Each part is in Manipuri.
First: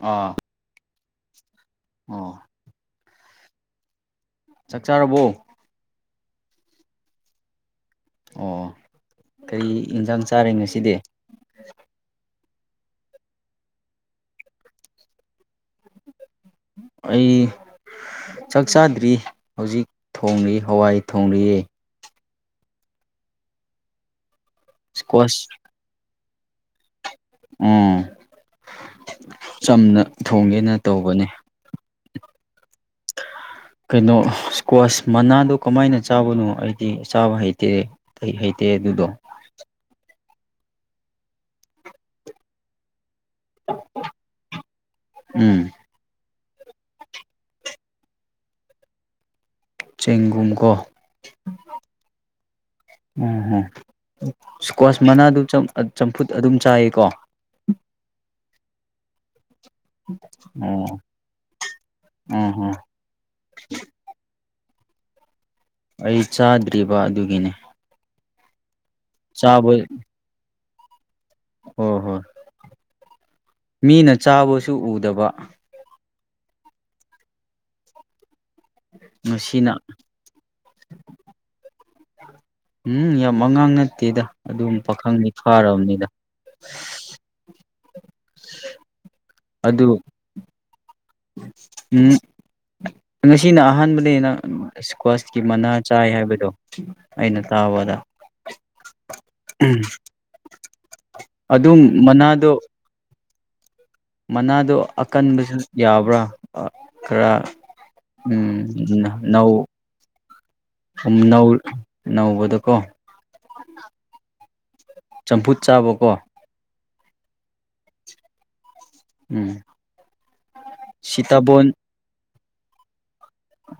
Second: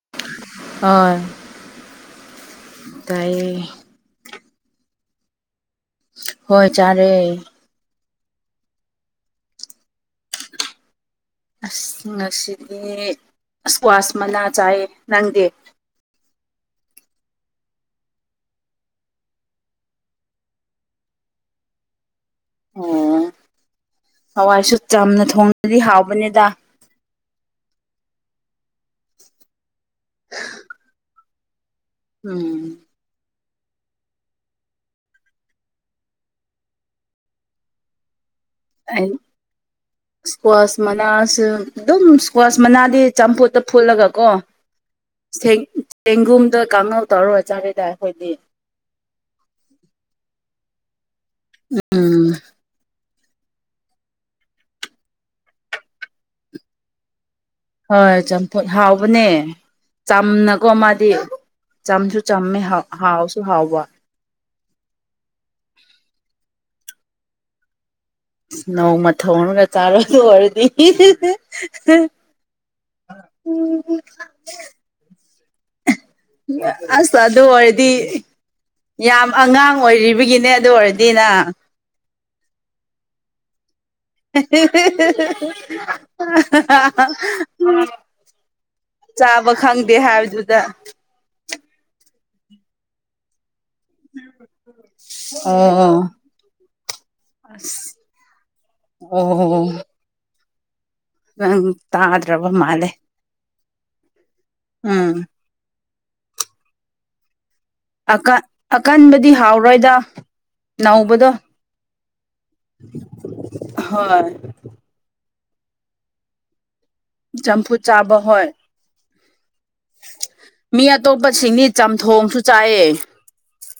ꯑꯥ ꯍ ꯑꯣ ꯇꯥꯏꯌꯦ ꯆꯥꯛ ꯆꯥꯔꯕꯣ ꯍꯣꯏ ꯆꯔꯦ ꯑꯣ ꯀꯔꯤ ꯌꯦꯟꯁꯥꯡ ꯆꯥꯔꯦ ꯉꯁꯤꯗꯤ ꯑꯁ ꯉꯁꯤꯗꯤ ꯏꯁꯀ꯭ꯋꯥꯁ ꯃꯅꯥ ꯆꯥꯏꯌꯦ ꯅꯪꯗꯤ ꯑꯩ ꯆꯥꯛ ꯆꯥꯗ꯭ꯔꯤ ꯍꯧꯖꯤꯛ ꯊꯣꯡꯂꯤ ꯍꯋꯥꯏ ꯊꯣꯡꯂꯤ ꯑꯣ ꯍꯋꯥꯏꯁꯨ ꯆꯥꯅ ꯏꯁꯀ꯭ꯋꯥꯁ ꯊꯣꯡꯅꯗꯤ ꯍꯥꯎꯕꯅꯤꯗ ꯎ ꯆꯝꯅ ꯊꯣꯡꯒꯦꯅ ꯇꯧꯕꯅꯤ ꯎꯝ ꯀꯩꯅꯣ ꯏꯁꯀ꯭ꯋꯥꯁ ꯃꯅꯥꯗꯣ ꯀꯃꯥꯏꯅ ꯆꯥꯕꯅꯣ ꯑꯩꯗꯤ ꯆꯥꯕ ꯍꯩꯇꯦ ꯀꯩ ꯍꯩꯇꯦ ꯑꯗꯨꯗꯣ ꯑꯩ ꯏꯁꯀ꯭ꯋꯥꯁ ꯃꯅꯥꯁꯨ ꯑꯗꯨꯝ ꯏꯁꯀ꯭ꯋꯥꯁ ꯃꯅꯥꯗꯤꯦ ꯆꯝꯐꯨꯠꯇ ꯐꯨꯠꯂꯒꯀꯣ ꯎꯝ ꯆꯦꯡꯒꯨꯝ ꯑ ꯀꯥꯡꯉꯧ ꯇꯧꯔꯨꯔ ꯆꯥꯒꯦꯗ ꯑꯩꯈꯣꯏꯗꯤ ꯆꯦꯡꯒꯨꯝꯒꯣ ꯎꯝ ꯎꯝ ꯏꯁꯀ꯭ꯋꯥꯁ ꯃꯅꯥꯗꯨ ꯆꯝꯐꯨꯠ ꯑꯗꯨꯝ ꯆꯥꯏꯌꯦꯀꯣ ꯍꯣꯏ ꯆꯝꯊꯨꯠ ꯍꯥꯎꯕꯅꯦ ꯆꯝꯅꯀꯣ ꯑꯣ ꯃꯥꯗꯤ ꯆꯝꯁꯨ ꯑꯥ ꯆꯝꯃꯦ ꯑꯥ ꯍꯥꯎꯁꯨ ꯍꯥꯎꯕ ꯑꯩ ꯆꯥꯗ꯭ꯔꯤꯕ ꯑꯗꯨꯒꯤꯅꯤ ꯅꯧ ꯃ ꯊꯣꯡ ꯑꯃꯒ ꯆꯥꯔꯗ ꯑꯣꯏꯔꯗꯤ ꯍꯣꯏ ꯍꯣꯏ ꯃꯤꯅ ꯆꯥꯕꯁꯨ ꯎꯗꯕ ꯑꯁ ꯑꯗꯨ ꯑꯗꯨ ꯍꯗꯤ ꯌꯥꯝ ꯉꯁꯤꯅ ꯑꯉꯥꯡ ꯑꯣꯏꯔꯤꯕꯒꯤꯅꯦ ꯑꯗꯨ ꯑꯣꯏꯔꯗꯤꯅ ꯎꯝ ꯌꯥꯝ ꯃꯉꯥꯡꯅ [unintelligible] ꯆꯥꯕ ꯈꯪꯗꯦ ꯑꯗꯨ ꯍꯥꯏꯕꯗꯨꯗ ꯎꯝ ꯁꯤꯅ ꯑꯍꯥꯟꯕꯅꯤꯅ ꯏꯁꯀ꯭ꯋꯥꯁꯀꯤ ꯃꯅꯥ ꯑꯣ ꯆꯥꯏ ꯍꯥꯏꯕꯗꯣ ꯑꯩꯅ ꯑꯁ ꯇꯥꯕꯗ [unintelligible] ꯑꯣ ꯅꯪ ꯑꯗꯨꯝ ꯇꯥꯗ꯭ꯔꯕ ꯃꯅꯥꯗꯣ ꯃꯥꯜꯂꯦ ꯃꯅꯥꯗꯣ ꯎꯝ ꯑꯀꯟꯕꯁꯨ ꯌꯥꯕ꯭ꯔꯥ ꯈꯔ ꯎꯝ ꯑꯀꯟ ꯑꯀꯟꯕꯗꯤ ꯍꯥꯎꯔꯣꯏꯗ ꯅꯧꯕꯗꯣ ꯅꯧ ꯎ ꯅꯧꯕꯗꯣꯀꯣ ꯍꯣꯏ ꯆꯝꯐꯨꯠ ꯆꯥꯕꯀꯣ ꯆꯝꯐꯨ ꯆꯥꯕ ꯍꯣꯏ ꯎꯝ ꯃꯤ ꯑꯇꯣꯞꯄꯁꯤꯡꯒꯤ ꯁꯤꯇꯥꯕꯣꯟ ꯆꯝꯊꯣꯡꯁꯨ ꯆꯥꯏꯑ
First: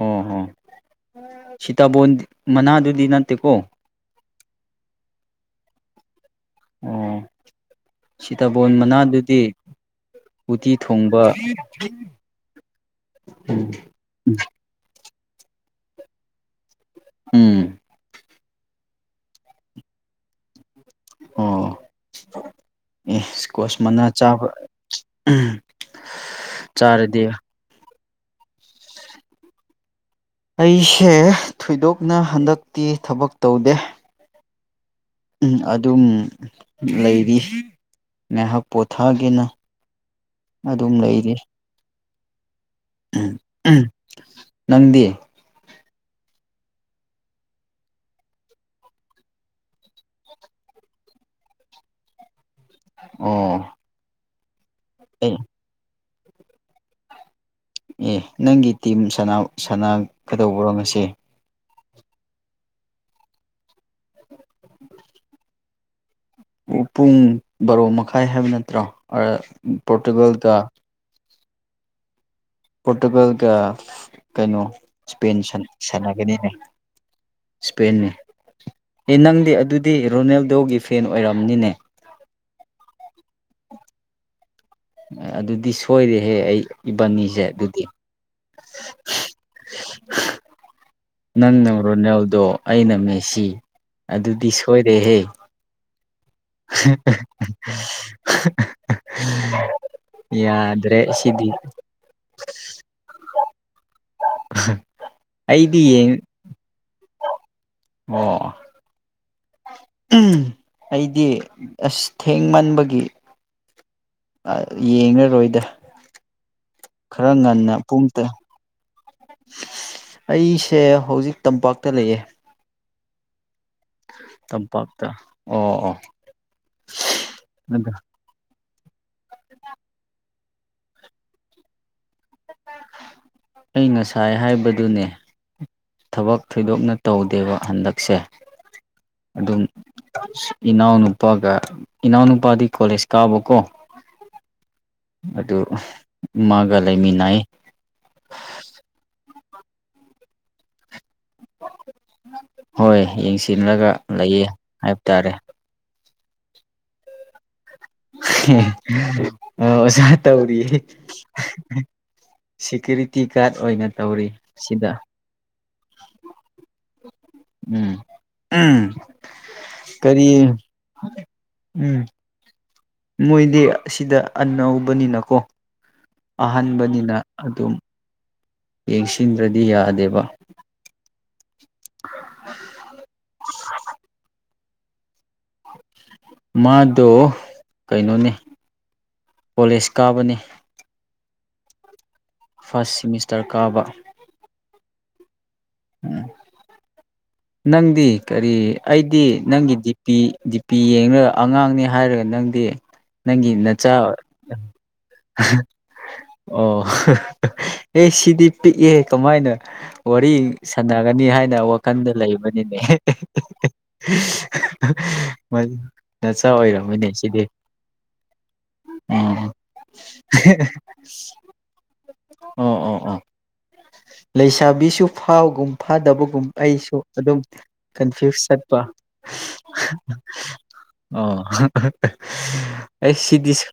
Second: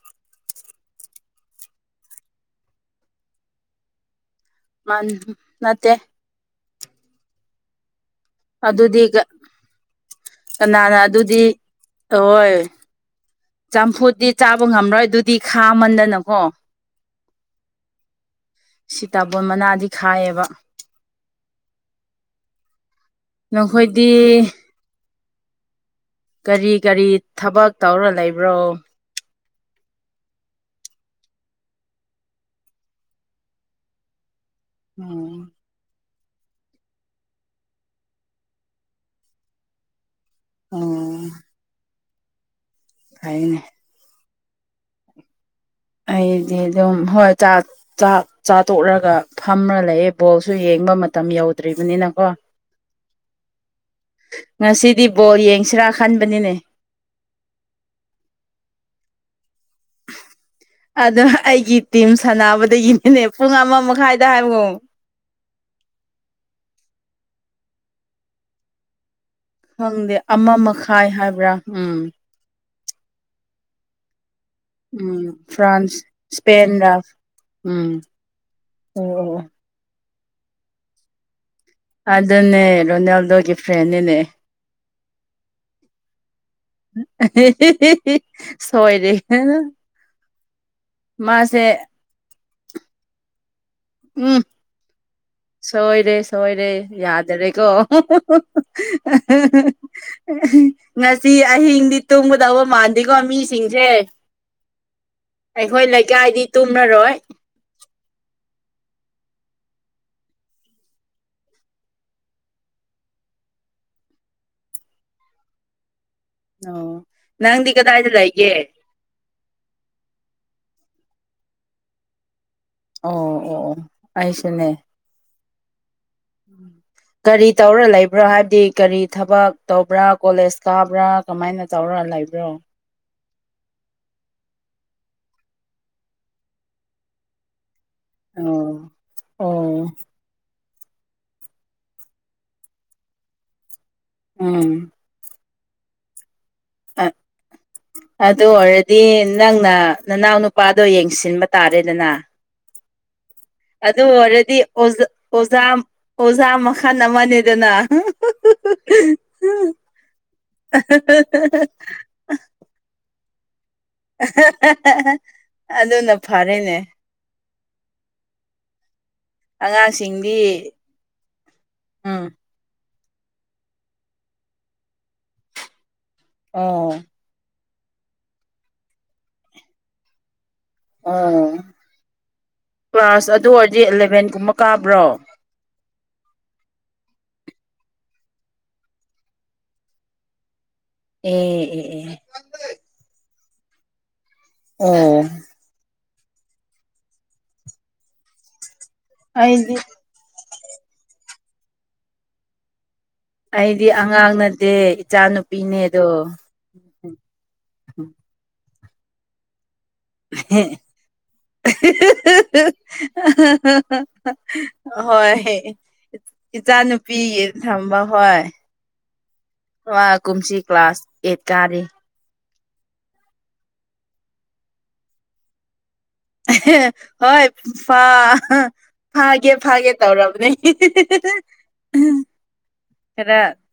ꯑꯣ ꯍꯣ ꯁꯤꯇꯕꯣꯟ ꯃꯅꯥꯗꯨꯗꯤ ꯅꯠꯇꯦꯀꯣ ꯃꯥꯥꯟ ꯅꯠꯇꯦ ꯑꯣ ꯁꯤꯇꯕꯣꯟ ꯃꯅꯥꯗꯨꯗꯤ ꯎꯇꯤ ꯀꯅꯥꯔ ꯊꯣꯡꯕ ꯑꯗꯨꯗꯤ ꯍꯣꯏ ꯎꯝ ꯆꯝꯐꯨꯗꯤ ꯆꯥꯕ ꯉꯝꯔꯣꯏ ꯑꯗꯨꯗꯤ ꯈꯥꯃꯟꯗꯅꯀꯣ ꯎꯝ ꯁꯤꯇꯥꯕꯣꯟ ꯃꯅꯥꯗꯤ ꯈꯥꯏꯌꯦꯕ ꯑꯣ ꯑꯦ ꯁꯀꯣꯁ ꯃꯅꯥ ꯅꯈꯣꯏꯗꯤ ꯆꯥꯕ ꯀꯔꯤ ꯀꯔꯤ ꯆꯥꯔꯗꯤ ꯊꯕꯛ ꯇꯧꯔ ꯂꯩꯕ꯭ꯔꯣ ꯑꯩꯁꯦ ꯊꯣꯏꯗꯣꯛꯅ ꯍꯟꯗꯛꯇꯤ ꯊꯕꯛ ꯇꯧꯗꯦ ꯎꯝ ꯑꯗꯨꯝ ꯂꯩꯔꯤ ꯉꯥꯏꯍꯥꯛ ꯄꯣꯊꯥꯒꯦꯅ ꯑꯗꯨꯝ ꯑꯣ ꯂꯩꯔꯤ ꯐꯩꯅꯦ ꯅꯪꯗꯤ ꯑꯩꯗꯤ ꯑꯗꯨꯝ ꯍꯣꯏ ꯆꯥ ꯇꯣꯛꯂꯒ ꯐꯝꯃ ꯂꯩꯌꯦ ꯕꯣꯜꯁꯨ ꯌꯦꯡꯉ ꯆꯤꯡꯕ ꯃꯇꯝ ꯌꯧꯗ꯭ꯔꯤꯕꯅꯤꯅꯀꯣ ꯑꯣ ꯉꯁꯤꯗꯤ ꯑꯦ ꯕꯣꯔ ꯌꯦꯡꯁꯤꯔꯥ ꯈꯟꯕꯅꯤꯅꯦ ꯑꯦ ꯅꯪꯒꯤ ꯇꯤꯝ ꯁꯅꯒꯗꯧꯕꯔꯣꯉꯁꯦ ꯑꯗꯣ ꯑꯩꯒꯤ ꯇꯤꯝ ꯁꯥꯟꯅꯕꯗꯒꯤꯅꯦꯅꯦ ꯄꯨꯡ ꯑꯃ ꯃꯈꯥꯏꯗ ꯍꯥꯏꯕꯉꯣ ꯄꯨꯡ ꯕꯥꯔꯣ ꯃꯈꯥꯏ ꯍꯥꯏꯕ ꯅꯠꯇ꯭ꯔꯣ ꯈꯪꯗꯦ ꯄꯣꯔꯇꯨꯒꯜꯒ ꯑꯃ ꯃꯈꯥꯏ ꯍꯥꯏꯕ꯭ꯔꯥ ꯎꯝ ꯄꯣꯔꯇꯨꯒꯜꯒ ꯀꯩꯅꯣ ꯎꯝ ꯏꯁꯄꯦꯟ ꯐ꯭ꯔꯥꯟꯁ ꯁꯥꯟꯅꯒꯅꯤꯅꯦ ꯁ꯭ꯄꯦꯟꯔ ꯏꯁꯄꯦ ꯎꯝ ꯅꯤ ꯑꯣ ꯑꯦ ꯑꯣ ꯅꯪꯗꯤ ꯑꯗꯨꯗꯤ ꯔꯣꯅꯦꯜꯗꯣꯒꯤ ꯐꯦꯟ ꯑꯣꯏꯔꯝꯅꯤꯅꯦ ꯑꯗꯨꯅꯦ ꯔꯣꯅꯥꯜꯗꯣꯒꯤ ꯐꯦꯟꯅꯤꯅꯦ ꯎ [inaudible] ꯑꯗꯨꯗꯤ ꯁꯣꯏꯔꯦꯍꯦ ꯑꯩ ꯏꯕꯥꯅꯤꯁꯦ ꯑꯗꯨꯗꯤ ꯁꯣꯏꯔꯦ ꯅꯪꯅ ꯃꯥꯁꯦ ꯔꯣꯅꯦꯜꯗꯣ ꯑꯩꯅ ꯃꯦꯁꯤ ꯎꯝ ꯑꯗꯨꯗꯤ ꯁꯣꯏꯔꯦꯍꯦ ꯁꯣꯏꯔꯦ ꯁꯣꯏꯔꯦ ꯌꯥꯗꯔꯦꯀꯣ ꯌꯥꯗ꯭ꯔꯦ ꯉꯁꯤ ꯁꯤꯗꯤ ꯑꯍꯤꯡꯗꯤ ꯇꯨꯝꯒꯗꯧꯕ ꯃꯥꯟꯗꯦꯀꯣ ꯃꯤꯁꯤꯡꯁꯦ ꯎ [unintelligible] ꯑꯩꯈꯣꯏ ꯂꯩꯀꯥꯏꯗꯤ ꯇꯨꯝꯅꯔꯣꯏ ꯑꯣ ꯑꯩꯗꯤ ꯑꯁ ꯊꯦꯡꯃꯟꯕꯒꯤ ꯌꯦꯡꯂꯡꯉꯔꯣꯏꯗ ꯑꯣ ꯈꯔ ꯉꯟꯅ ꯅꯪꯗꯤ ꯀꯗꯥꯏꯗ ꯄꯨꯡꯇ ꯂꯩꯒꯦ ꯑꯩꯁꯦ ꯍꯧꯖꯤꯛ ꯇꯝꯄꯥꯛꯇ ꯂꯩꯌꯦ ꯑꯣ ꯑꯣ ꯑꯣ ꯇꯝꯄꯥꯛꯇ ꯑꯣ ꯑꯣ ꯎ ꯀꯔꯤ ꯇꯧꯔ ꯑꯗ ꯂꯩꯕ꯭ꯔꯥ ꯍꯥꯏꯕꯗꯤ ꯀꯔꯤ ꯊꯕꯛ ꯇꯧꯕ꯭ꯔꯥ ꯀꯣꯂꯦꯖ ꯀꯥꯕ꯭ꯔꯥ ꯀꯃꯥꯏꯅ ꯇꯧꯔꯥ ꯂꯩꯕ꯭ꯔꯣ ꯑꯩ ꯉꯁꯥꯏ ꯍꯥꯏꯕꯗꯨꯅꯦ ꯊꯕꯛ ꯊꯣꯏꯗꯣꯛꯅ ꯇꯧꯗꯦꯕ ꯍꯟꯗꯛ ꯁꯦ ꯑꯣ ꯑꯣ ꯑꯗꯨꯝ ꯏꯅꯥꯎ ꯅꯨꯄꯥꯒ ꯏꯅꯥꯎꯅꯨꯄꯥꯗꯤ ꯀꯣꯂꯦꯖ ꯀꯥꯕꯀꯣ ꯎꯝ ꯑꯣ ꯑ ꯑꯗꯨ ꯋꯥꯔꯗꯤ ꯅꯪꯅ ꯅꯅꯥꯎ ꯅꯨꯄꯥꯗꯣ ꯌꯦꯡꯁꯤꯟꯕ ꯇꯥꯔꯦꯗꯅ ꯍꯣꯏ ꯌꯦꯡꯁꯤ ꯑꯗꯨ ꯑꯣꯏꯔꯗꯤ ꯑꯣꯖꯥ ꯑꯣꯖꯥ ꯃꯈꯜ ꯑꯃꯅꯦꯗꯅ ꯑ ꯁꯥ ꯇꯧꯔꯤꯌꯦ ꯁꯤꯀꯤꯔꯤ ꯑꯗꯨꯅ ꯐꯔꯦꯅꯦ ꯎꯝ ꯎꯝ ꯀꯔꯤ ꯑꯉꯥꯡꯁꯤꯡꯗꯤ ꯎꯝ ꯃꯣꯏꯗꯤ ꯑꯁꯤꯗ ꯑꯅꯧꯕꯅꯤꯅꯀꯣ ꯑꯣ ꯑꯍꯥꯟꯕꯅꯤꯅ ꯑꯗꯨꯝ ꯌꯦꯡꯁꯤꯟꯗ꯭ꯔꯗꯤ ꯌꯥꯗꯦꯕ ꯑꯣ ꯀ꯭ꯂꯥꯁ ꯑꯗꯨ ꯑꯣꯏꯔꯗꯤ ꯑꯦꯂꯦꯚꯦꯟꯒꯨꯝꯕ ꯀꯥꯕ꯭ꯔꯣ ꯃꯥꯗꯣ ꯀꯩꯅꯣꯅꯦ ꯀꯣꯂꯦꯖ ꯀꯥꯕꯅꯤ ꯑ‌ꯦ ꯑꯦ ꯑ‌ꯦ ꯐꯥꯔꯁ ꯁꯤꯃꯤꯁꯇꯔ ꯀꯥꯕ ꯑꯣ ꯎꯝ ꯅꯪꯗꯤ ꯀꯔꯤ ꯑꯩꯗꯤ ꯅꯪꯒꯤ ꯗꯤ ꯄꯤ ꯗꯤꯄꯤ ꯌꯦꯡꯅ ꯑꯉꯥꯡꯅꯤ ꯍꯥꯏꯔꯒ ꯅꯪꯗꯤ ꯅꯪꯒꯤ ꯑꯩꯗꯤ ꯅꯆꯥ ꯑꯉꯥꯡ ꯅꯠꯇꯦ ꯏꯆꯥ ꯅꯨꯨꯄꯤꯅꯦꯗꯣ ꯑꯣ ꯑꯦ ꯁꯤꯗꯤ ꯄꯤꯛꯑꯦ ꯀꯃꯥꯏꯅ ꯋꯥꯔꯤ ꯁꯥꯟꯅꯒꯅꯤ ꯍꯥꯏꯅ ꯋꯥꯈꯜꯗ ꯂꯩꯕꯅꯤꯅꯦ ꯅꯆꯥ ꯏꯆꯥ ꯑꯣꯏꯔꯝꯃꯤꯅꯦ ꯅꯨꯨꯄꯤ ꯁꯤꯗꯤ ꯊꯝꯕ ꯍꯣꯏ ꯎꯝ ꯀꯨꯝꯁꯤ ꯀ꯭ꯂꯥꯁ ꯑꯦꯠ ꯀꯥꯔꯤ ꯑꯣ ꯑꯣ ꯑꯣ ꯂꯩꯁꯥꯕꯤꯁꯨ ꯐꯥꯎꯒꯨꯝ ꯐꯥꯗꯕꯒꯨꯝ ꯑꯩꯁꯨ ꯑꯗꯨꯝ ꯍꯣꯏ ꯐꯥ ꯀꯟꯐ꯭ꯌꯨꯁ ꯆꯠꯄ ꯐꯥꯒꯦ ꯐꯥꯒꯦ ꯇꯧꯔꯕꯅꯦ ꯑꯣ ꯑꯩ ꯈꯔ ꯁꯤꯗꯤꯁ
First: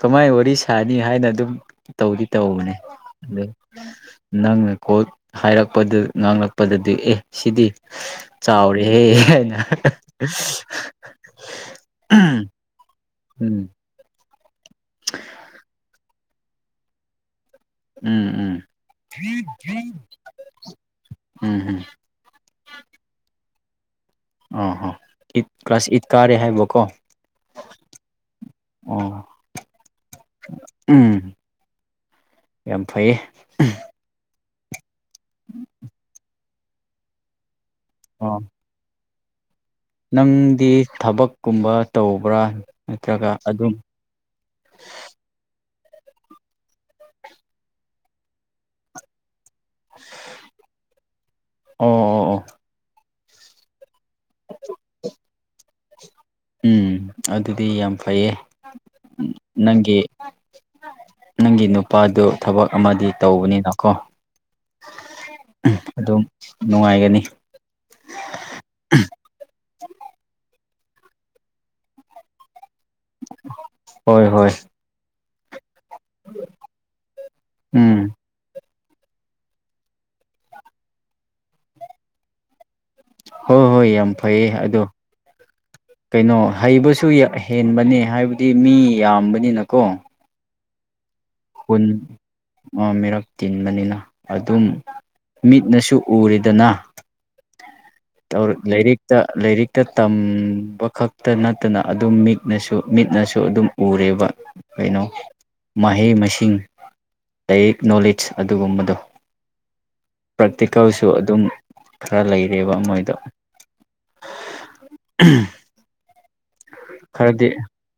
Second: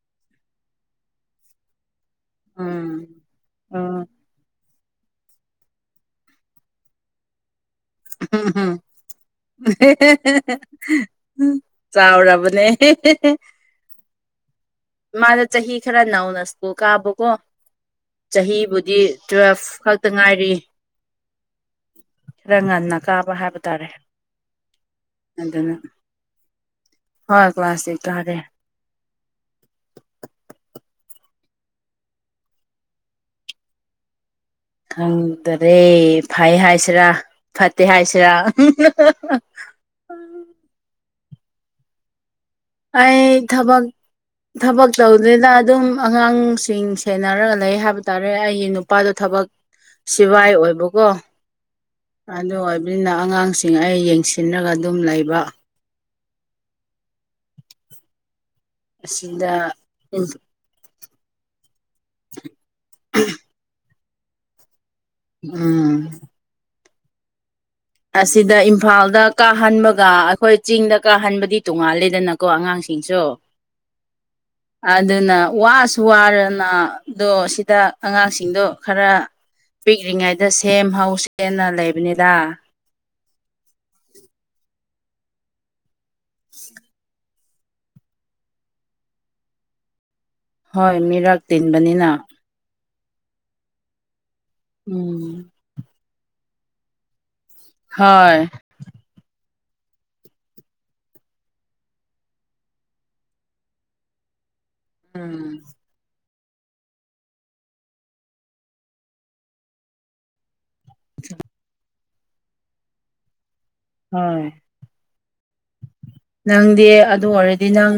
ꯀꯃꯥꯏꯅ ꯋꯥꯔꯤ ꯁꯥꯅꯤ ꯍꯥꯏꯅ ꯑꯗꯨꯝ ꯇꯧꯗꯤ ꯇꯧꯕꯅꯦ ꯎꯝ ꯑꯗꯣ ꯎꯝ ꯅꯪꯅ ꯀꯣꯜ ꯍꯥꯏꯔꯛꯄꯗ ꯉꯥꯡꯂꯛꯄꯗꯗꯤ ꯑꯦ ꯁꯤꯗꯤ ꯆꯥꯎꯔꯍꯦ ꯍꯥꯏꯅ ꯆꯥꯎꯔꯕꯅꯦ ꯎꯝ ꯃꯥꯅ ꯆꯍꯤ ꯈꯔ ꯅꯧꯅ ꯁ꯭ꯀꯨꯜ ꯀꯥꯕꯀꯣ ꯎꯝ ꯎꯝ ꯆꯍꯤꯕꯨꯗꯤ ꯇꯨꯋꯦꯜꯐ ꯈꯛꯇ ꯉꯥꯏꯔꯤ ꯎꯝ ꯎꯝ ꯈꫪ ꯉꯟꯅ ꯀꯥꯕ ꯍꯥꯏꯕ ꯇꯥꯔꯦ ꯑꫭ ꯍꫭ ꯏꯠ ꯑꯗꯨꯅ ꯀ꯭ꯂꯥꯁ ꯏꯠ ꯀꯥꯔꯤ ꯍꯥꯏꯕꫭꯀꯣ ꯍꯣꯏ ꯀ꯭ꯂꯥꯁ ꯀꯥꫪꯤ ꯎꯝ ꯌꯥꯝ ꯐꯩꯌꯦ ꯈꯪꯗꯔꯦ ꯐꯩ ꯍꯥꯏꯁꯤꯔꯥ ꯐꯠꯇꯦ ꯍꯥꯏꯁꯤꯔꯥ ꯑꯣ ꯍ ꯍ ꯅꯪꯗꯤ ꯊꯕꯛꯀꯨꯝꯕ ꯇꯧꯕ꯭ꯔꯥ ꯑꯩ ꯅꯠꯇ꯭ꯔꯒ ꯑꯗꯨꯝ ꯊꯕꯛ ꯊꯕꯛ ꯇꯧꯗꯔꯤꯗ ꯑꯗꯨꯝ ꯑꯉꯥꯡꯁꯤꯡ ꯁꯦꯟꯅꯔꯒ ꯂꯩ ꯍꯥꯏꯕ ꯇꯥꯔꯦ ꯑꯩꯒꯤ ꯅꯨꯄꯥꯗꯣ ꯊꯕꯛ ꯁꯤꯕꯥꯏ ꯑꯣꯏꯕꯀꯣ ꯑꯣ ꯑꯣ ꯑꯣ ꯑꯗꯨ ꯑꯣꯏꯕꯅꯤꯅ ꯑꯉꯥꯡꯁꯤꯡ ꯑꯩ ꯌꯦꯡꯁꯤꯟꯅꯒ ꯑꯗꯨꯝ ꯂꯩꯕ ꯎꯝ ꯑꯗꯨꯗꯤ ꯌꯥꯝ ꯐꯩꯌꯦ ꯑꯁꯤꯗ ꯅꯪꯒꯤ ꯅꯪꯒꯤ ꯅꯨꯄꯥꯗꯨ ꯊꯕꯛ ꯑꯃꯗꯤ ꯇꯧꯕꯅꯤꯅꯀꯣ ꯎꯝ ꯑꯗꯨꯝ ꯅꯨꯡꯉꯥꯏꯒꯅꯤ ꯑꯁꯤꯗ ꯏꯝꯐꯥꯜꯗ ꯀꯥꯍꯟꯕꯒ ꯑꯩꯈꯣꯏ ꯆꯤꯡꯗ ꯀꯥꯍꯟꯕꯗꯤ ꯇꯣꯡꯉꯥꯜꯂꯦꯗꯅꯀꯣ ꯑꯉꯥꯡꯁꯤꯡꯁꯨ ꯍꯣꯏ ꯍꯣꯏ ꯑꯗꯨꯅ ꯋꯥꯁꯨ ꯋꯥꯔꯅ ꯑꯗꫭꯁꯤꯗ ꯎꯝ ꯑꯉꯥꯡꯁꯤꯡꯗꯣ ꯈꯔ ꯄꯤꯛꯂꯤꯉꯩꯗ ꯁꯦꯝ ꯍꯧꯁꯦꯅ ꯂꯩꯕꯅꯤꯗ ꯍꯣꯏ ꯍꯣꯏ ꯌꯥꯝ ꯐꯩ ꯑꯗꯣ ꯀꯩꯅꯣ ꯍꯩꯕꯁꯨ ꯌꯥꯏ ꯍꯦꯟꯕꯅꯦ ꯍꯥꯏꯕꯗꯤ ꯃꯤ ꯌꯥꯝꯕꯅꯤꯅꯀꯣ ꯍꯣꯏ ꯃꯤꯔꯛ ꯈꯨꯟ ꯇꯤꯟꯕꯅꯤꯅ ꯃꯤꯔꯛ ꯇꯤꯟꯕꯅꯤꯅ ꯑꯗꯨꯝ ꯎꯝ ꯃꯤꯠꯅꯁꯨ ꯎꯔꯤꯗꯅ ꯍꯣꯏ ꯇꯧꯔꯛ ꯂꯥꯏꯔꯤꯛꯇ ꯂꯥꯏꯔꯤꯛ ꯇ ꯇꯝꯕ ꯈꯛꯇ ꯅꯠꯇꯅ ꯑꯗꯨꯝ ꯃꯤꯠꯅꯁꯨ ꯃꯤꯠꯅꯁꯨ ꯑꯗꯨꯝ ꯎꯔꯦꯕ ꯀꯩꯅꯣ ꯎꯝ ꯃꯍꯩ ꯃꯁꯤꯡ ꯁꯤꯡ ꯂꯥꯏꯔꯤꯛ ꯅꯣꯂꯦꯖ ꯑꯗꯨꯒꯨꯝꯕꯗꯣ ꯄꯇꯤꯀꯜꯁꯨ ꯑꯗꯨꯝ ꯈꯔ ꯂꯩꯔꯦꯕ ꯃꯣꯏꯗ ꯎꯝ ꯎ ꯅꯪꯗꯤ ꯑꯗꯨ ꯑꯣꯏꯔꯗꯤ ꯅꯪ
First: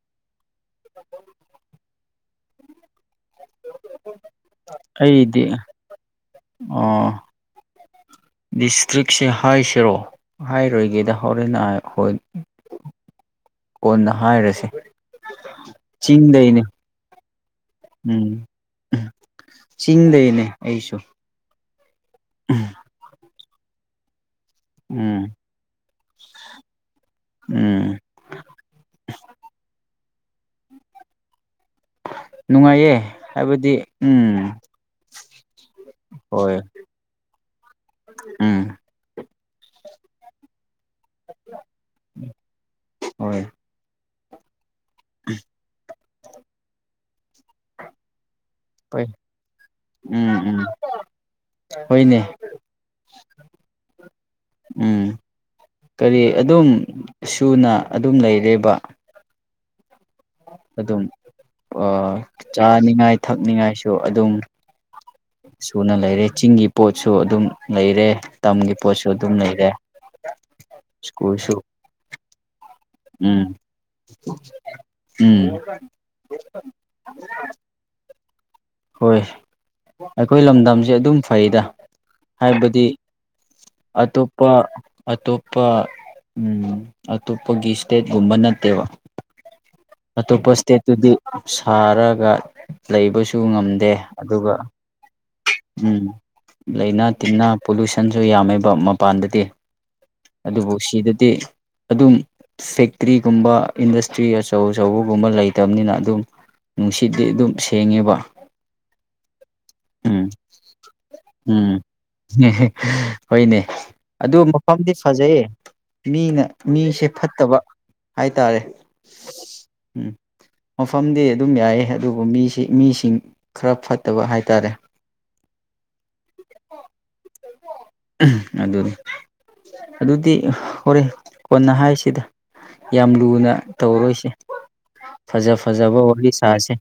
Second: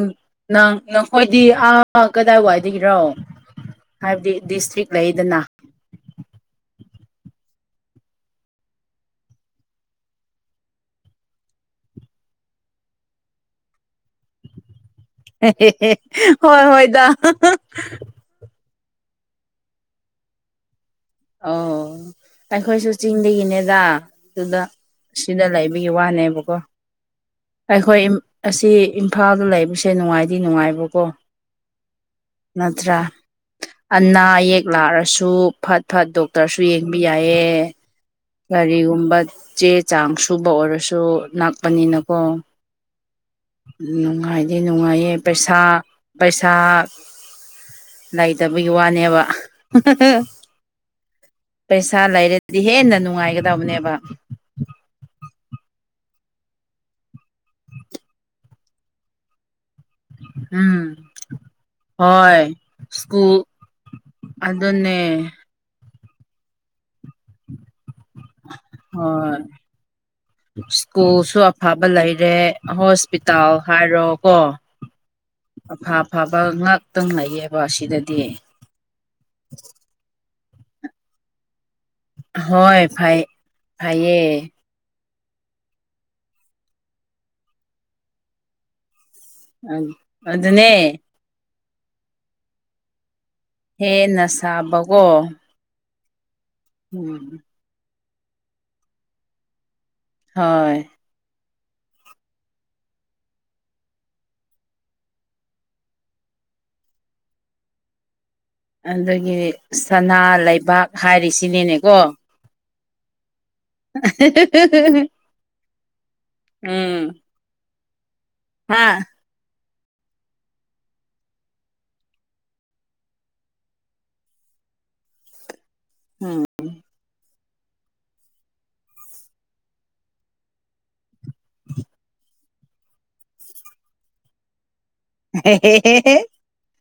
ꯅꯪ ꯅꯈꯣꯏꯗꯤ ꯑꯥ ꯀꯗꯥꯏ ꯋꯥꯏꯗꯒꯤꯔꯣ ꯍꯥꯏꯕꯗꯤ ꯗꯤꯁꯇ꯭ꯔꯤꯛ ꯂꯩꯗꯅ ꯑꯩꯗꯤ ꯗꯤꯁꯇ꯭ꯔꯤꯛꯁꯦ ꯍꯥꯏꯁꯤꯔꯣ ꯍꯥꯏꯔꯣꯏꯒꯦꯗ ꯍꯣꯔꯦꯟ ꯅ ꯍ ꯀꯣꯟꯅ ꯍꯥꯏꯔꯁꯤꯦ ꯍꯣꯏ ꯍꯣꯏꯗ ꯎꯝ ꯆꯤꯡꯗꯅꯦ ꯑꯩꯁꯨ ꯑꯣ ꯑꯩꯈꯣꯏꯁꯨ ꯆꯤꯡꯗꯒꯤꯅꯦꯗ ꯑꯗꯨꯗ ꯎꯝ ꯁꯤꯗ ꯂꯩꯕꯒꯤ ꯋꯥꯅꯦꯕꯀꯣ ꯎꯝ ꯑꯩꯈꯣꯏ ꯑꯁꯤ ꯏꯝꯐꯥꯜꯗ ꯂꯩꯕꯁꯦ ꯅꯨꯡꯉꯥꯏꯗꯤ ꯅꯨꯡꯉꯥꯏꯕꯀꯣ ꯅꯨꯡꯉꯥꯏꯌꯦ ꯅꯠꯇ꯭ꯔꯥ ꯍꯥꯏ ꯑꯅꯥ ꯑꯌꯦꯛ ꯂꯥꯛꯔꯁꯨ ꯐꯠ ꯐꯠ ꯍꯣꯏ ꯗꯣꯛꯇꯔꯁꯨ ꯌꯦꯡꯕ ꯌꯥꯏꯌꯦ ꯎꯝ ꯀꯔꯤꯒꯨꯝꯕ ꯆꯦ ꯆꯥꯡ ꯁꯨꯕ ꯑꯣꯏꯔꯁꯨ ꯁꯨ ꯅꯛꯄꯅꯤꯅꯀꯣ ꯍꯣꯏ ꯅꯨꯡꯉꯥꯏꯗꯦ ꯅꯨꯡꯉꯥꯏꯌꯦ ꯄꯩꯁꯥ ꯄꯩꯁꯥ ꯂꯥꯏ ꯐꯠꯇꯕꯒꯤ ꯍꯣꯏ ꯋꯥꯅꯦꯕ ꯎꯝ ꯎꯝ ꯄꯩꯁꯥ ꯍꯣꯏꯅꯦ ꯂꯩꯔꯗꯤ ꯍꯦꯟꯅ ꯅꯨꯡꯉꯥꯏꯒꯗꯕꯅꯦꯕ ꯎꯝ ꯀꯔꯤ ꯑꯗꯨꯝ ꯁꯨꯅ ꯑꯗꯨꯝ ꯂꯩꯔꯦꯕ ꯎꯝ ꯑꯗꯨꯝ ꯍꯣꯏ ꯆꯥꯅꯤꯡꯉꯥꯏ ꯁ꯭ꯀꯨꯜ ꯊꯛꯅꯤꯡꯉꯥꯏꯁꯨ ꯑꯗꯨꯝ ꯑꯗꯨꯅꯦ ꯁꯨꯅ ꯂꯩꯔꯦ ꯆꯤꯡꯒꯤ ꯄꯣꯠꯁꯨ ꯑꯗꯨꯝ ꯂꯩꯔꯦ ꯇꯝꯒꯤ ꯄꯣꯠꯁꯨ ꯑꯗꯨꯝ ꯍꯣꯏ ꯂꯩꯔꯦ ꯁ꯭ꯀꯨꯜꯁꯨ ꯑꯐꯕ ꯂꯩꯔꯦ ꯎꯝ ꯍꯣꯁꯄꯤꯇꯥꯜ ꯍꯥꯏꯔꯣ ꯀꯣ ꯎꯝ ꯑꯐ ꯑꯐꯕ ꯉꯥꯛꯇꯪ ꯂꯩꯌꯦꯕ ꯑꯁꯤꯗꯗꯤ ꯍꯣꯏ ꯑꯩꯈꯣꯏ ꯂꯝꯗꯝꯁꯦ ꯑꯗꯨꯝ ꯐꯩꯗ ꯍꯣꯏ ꯍꯥꯏꯕꯗꯤ ꯐꯩ ꯐꯩꯌꯦ ꯑꯇꯣꯞꯄ ꯑꯇꯣꯞꯄ ꯑꯇꯣꯞꯄꯒꯤ ꯏꯁꯇꯦꯠꯀꯨꯝꯕ ꯅꯠꯇꯦꯕ ꯑꯇꯣꯞꯄ ꯑꯗꯨꯅꯦ ꯏꯁꯇꯦꯠꯇꯨꯗꯤ ꯁꯥꯔꯒ ꯂꯩꯕꯁꯨ ꯇꯨ ꯉꯝꯗꯦ ꯍꯦꯟꯅ ꯑꯗꯨꯒ ꯁꯥꯕꯀꯣ ꯎꯝ ꯂꯩꯅ ꯎꯝ ꯇꯤꯟꯅ ꯄꯣꯂꯨꯁꯟꯁꯨ ꯌꯥꯝꯃꯦꯕ ꯃꯄꯥꯟꯗꯗꯤ ꯑꯗꯨꯕꯨ ꯍꯣꯏ ꯁꯤꯗꯗꯤ ꯑꯗꯨꯝ ꯐꯦꯛꯇ꯭ꯔꯤꯒꯨꯝꯕ ꯏꯟꯗꯁꯇ꯭ꯔꯤ ꯑꯆꯧ ꯑꯆꯧꯕꯒꯨꯝꯕ ꯂꯩꯇꯕꯅꯤꯅ ꯑꯗꯨꯝ ꯅꯨꯡꯁꯤꯗꯤ ꯑꯗꯨꯝ ꯁꯦꯡꯉꯦꯕ ꯑꯗꯨꯗꯒꯤ ꯁꯅꯥ ꯎꯝ ꯂꯩꯕꯥꯛ ꯍꯥꯏꯔꯤꯁꯤꯅꯦꯅꯦꯀꯣ ꯎꯝ ꯍꯣꯏꯅꯦ ꯑꯗꯨ ꯃꯐꯝꯗꯤ ꯐꯖꯩꯌꯦ ꯃꯤꯅ ꯃꯤꯁꯦ ꯐꯠꯇꯕ ꯍꯥꯏꯇꯥꯔꯦ ꯎꯝ ꯃꯐꯝꯗꯤ ꯑꯗꯨꯝ ꯌꯥꯏ ꯑꯗꯨꯕꯨ ꯃꯤꯁꯤ ꯃꯤꯁꯤꯡ ꯈꯔ ꯐꯠꯇꯕ ꯍꯥꯏꯇꯥꯔꯦ [unintelligible] ꯎꯝ ꯑꯗꯨꯅꯤ ꯑꯗꯨꯗꯤ ꯍꯣꯔꯦꯟ ꯀꯣꯟꯅ ꯍꯥꯏꯁꯤꯗ ꯌꯥꯝ ꯂꯨꯅ ꯇꯧꯔꯣꯏꯁꯦ ꯐꯖ ꯐꯖꯕ ꯋꯥꯔꯤ ꯁꯥꯥꯁꯦ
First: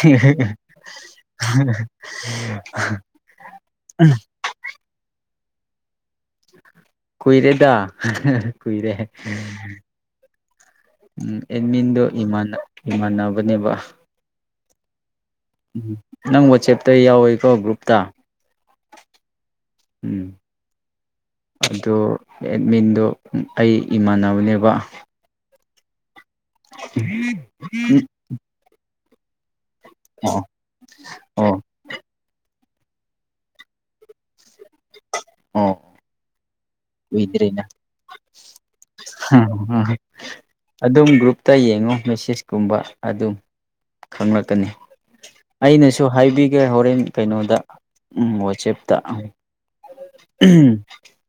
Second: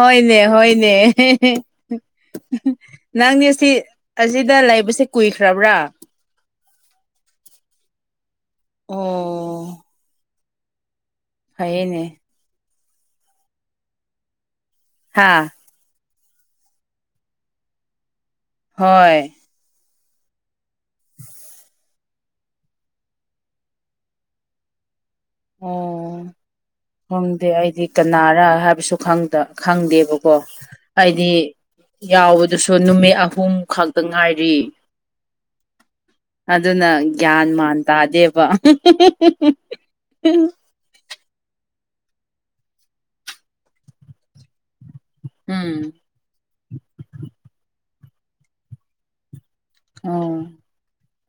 ꯍꯣꯏꯅꯦ ꯍꯣꯏꯅꯦ ꯅꯪꯅꯦ ꯁꯤ ꯑꯁꯤꯗ ꯂꯩꯕꯁꯦ ꯀꯨꯏꯈ꯭ꯔꯕ꯭ꯔꯥ ꯀꯨꯏꯔꯦꯗ ꯀꯨꯏꯔꯦ ꯑꯣ ꯎꯝ ꯑꯦꯠꯃꯤꯟꯗꯣ ꯐꯩꯌꯦꯅꯦ ꯏꯃꯥꯟꯅꯕꯅꯦꯕ ꯍꯥꯥ ꯎꯝ ꯅꯪ ꯋꯥꯆꯦꯞꯇ ꯌꯥꯎꯋꯦꯀꯣ ꯒ꯭ꯔꯨꯞꯇ ꯍꯣꯏ ꯎꯝ ꯑꯗꯨ ꯑꯦꯠꯃꯤꯟꯗꯣ ꯑꯩ ꯏꯃꯥꯟꯅꯕꯅꯦꯕ ꯑꯣ ꯈꯪꯗꯦ ꯑꯩꯗꯤ ꯀꯅꯥꯔꯥ ꯍꯥꯏꯕꯁꯨ ꯈꯪꯗꯦꯕꯀꯣ ꯑꯣ ꯍꯥꯏꯗꯤ ꯑꯣ ꯌꯥꯎꯕ ꯑꯗꯨꯁꯨ ꯅꯨꯃꯤꯠ ꯑꯍꯨꯝ ꯈꯛꯇ ꯉꯥꯏꯔꯤ ꯑꯣ ꯑꯗꯨꯅ ꯒ꯭ꯌꯥꯟ ꯎꯏꯗ꯭ꯔꯦꯅ ꯃꯥꯟ ꯇꯥꯗꯦꯕ ꯑꯗꯨꯝ ꯒ꯭ꯔꯨꯞꯇ ꯌꯦꯡꯉꯣ ꯃꯦꯁꯦꯖꯀꯨꯝꯕ ꯑꯗꯨꯝ ꯈꯪꯂꯛꯀꯅꯤ ꯎꯝ ꯑꯩꯅꯁꯨ ꯍꯥꯏꯕꯤꯒꯦ ꯍꯣꯔꯦꯟ ꯀꯩꯅꯣꯗ ꯋꯥꯆꯦꯞꯇ ꯑꯣ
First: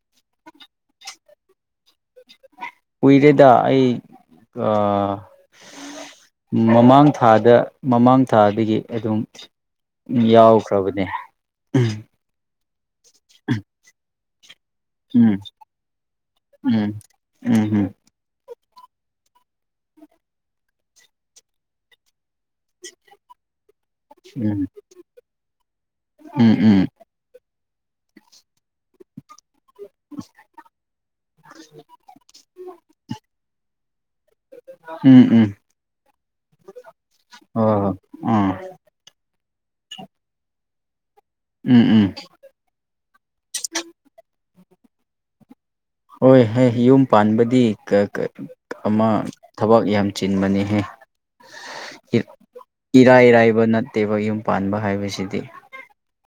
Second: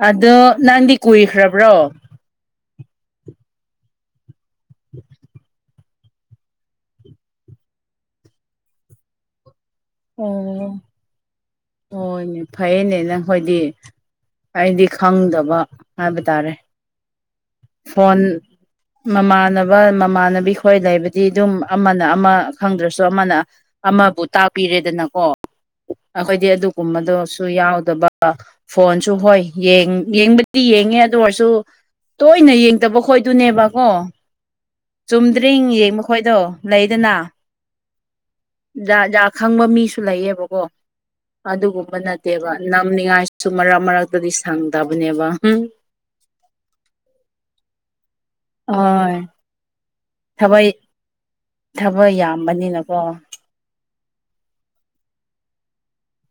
ꯑꯗꯣ ꯅꯪꯗꯤ ꯀꯨꯏꯈ꯭ꯔꯕ꯭ꯔꯣ ꯀꯨꯏꯔꯦꯗ ꯑꯩ ꯑꯥ ꯃꯃꯥꯡ ꯊꯥꯗ ꯃꯃꯥꯡ ꯊꯥꯗꯒꯤ ꯑꯗꯨꯝ ꯑꯣ ꯌꯥꯎꯈ꯭ꯔꯕꯅꯦ ꯎꯃ ꯍꯣꯏꯅꯦ ꯐꯩꯌꯦꯅꯦ ꯅꯪꯈꯣꯏꯗꯤ ꯑꯩꯗꯤ ꯎꯝ ꯈꯪꯗꯕ ꯍꯥꯏꯕ ꯇꯥꯔꯦ ꯎꯝ ꯎꯝ ꯐꯣꯟ ꯃꯃꯥꯟꯅꯕ ꯃꯃꯥꯟꯅꯕꯤ ꯈꯣꯏ ꯂꯩꯕꯗꯤ ꯑꯗꯨꯝ ꯑꯃꯅ ꯑꯃ ꯈꯪꯗ꯭ꯔꯁꯨ ꯑꯃꯅ ꯑꯃꯕꯨ ꯎꯝ ꯇꯥꯛꯄꯤꯔꯦꯗꯅꯀꯣ ꯑꯩꯈꯣꯏꯗꯤ ꯎꯝ ꯑꯗꯨꯒꯨꯝꯕꯗꯣꯁꯨ ꯌꯥꯎ ꯗꯕ ꯐꯣꯟꯁꯨ ꯍꯣꯏ ꯌꯦꯡꯕꯗꯤ ꯌꯦꯡꯉꯦ ꯑꯗꯨ ꯑꯣꯏꯔꯁꯨ ꯇꯣꯏꯅ ꯌꯦꯡꯗꯕ ꯈꯣꯏꯗꯨꯅꯦꯕꯀꯣ ꯎꯝ ꯆꯨꯝꯗ꯭ꯔꯤꯡ ꯌꯦꯡ ꯃꯈꯣꯏꯗꯣ ꯂꯩꯗꯅ ꯎꯝ ꯎꯝ ꯍꯣꯏ ꯍꯣꯏ ꯑꯥ ꯖꯥ ꯖꯥ ꯈꯪꯕ ꯃꯤꯁꯨ ꯂꯩꯌꯦꯕ ꯀꯣ ꯎꯝ ꯑꯗꯨꯒꯨꯝꯕ ꯎꯝ ꯅꯠꯇꯦꯕ ꯅꯝꯅꯤꯡꯉꯥꯏꯁꯨ ꯃꯔꯛ ꯃꯔꯛꯇꯗꯤ ꯊꯪꯗꯕꯅꯦꯕ ꯍꯝ ꯍꯣꯏ ꯍꯣꯏ ꯌꯨꯝ ꯄꯥꯟꯕꯗꯤ ꯑꯃ ꯍꯣꯏ ꯊꯕꯛ ꯌꯥꯝ ꯊꯕꯛ ꯆꯤꯟꯕꯅꯤꯍꯦ ꯊꯕꯛ ꯌꯥꯝꯕꯅꯤꯅꯀꯣ ꯏꯔꯥꯏꯔꯥꯏꯕꯅꯠ ꯅꯠꯇꯦꯕ ꯌꯨꯝ ꯄꯥꯟꯕ ꯍꯥꯏꯕꯁꯤꯗꯤ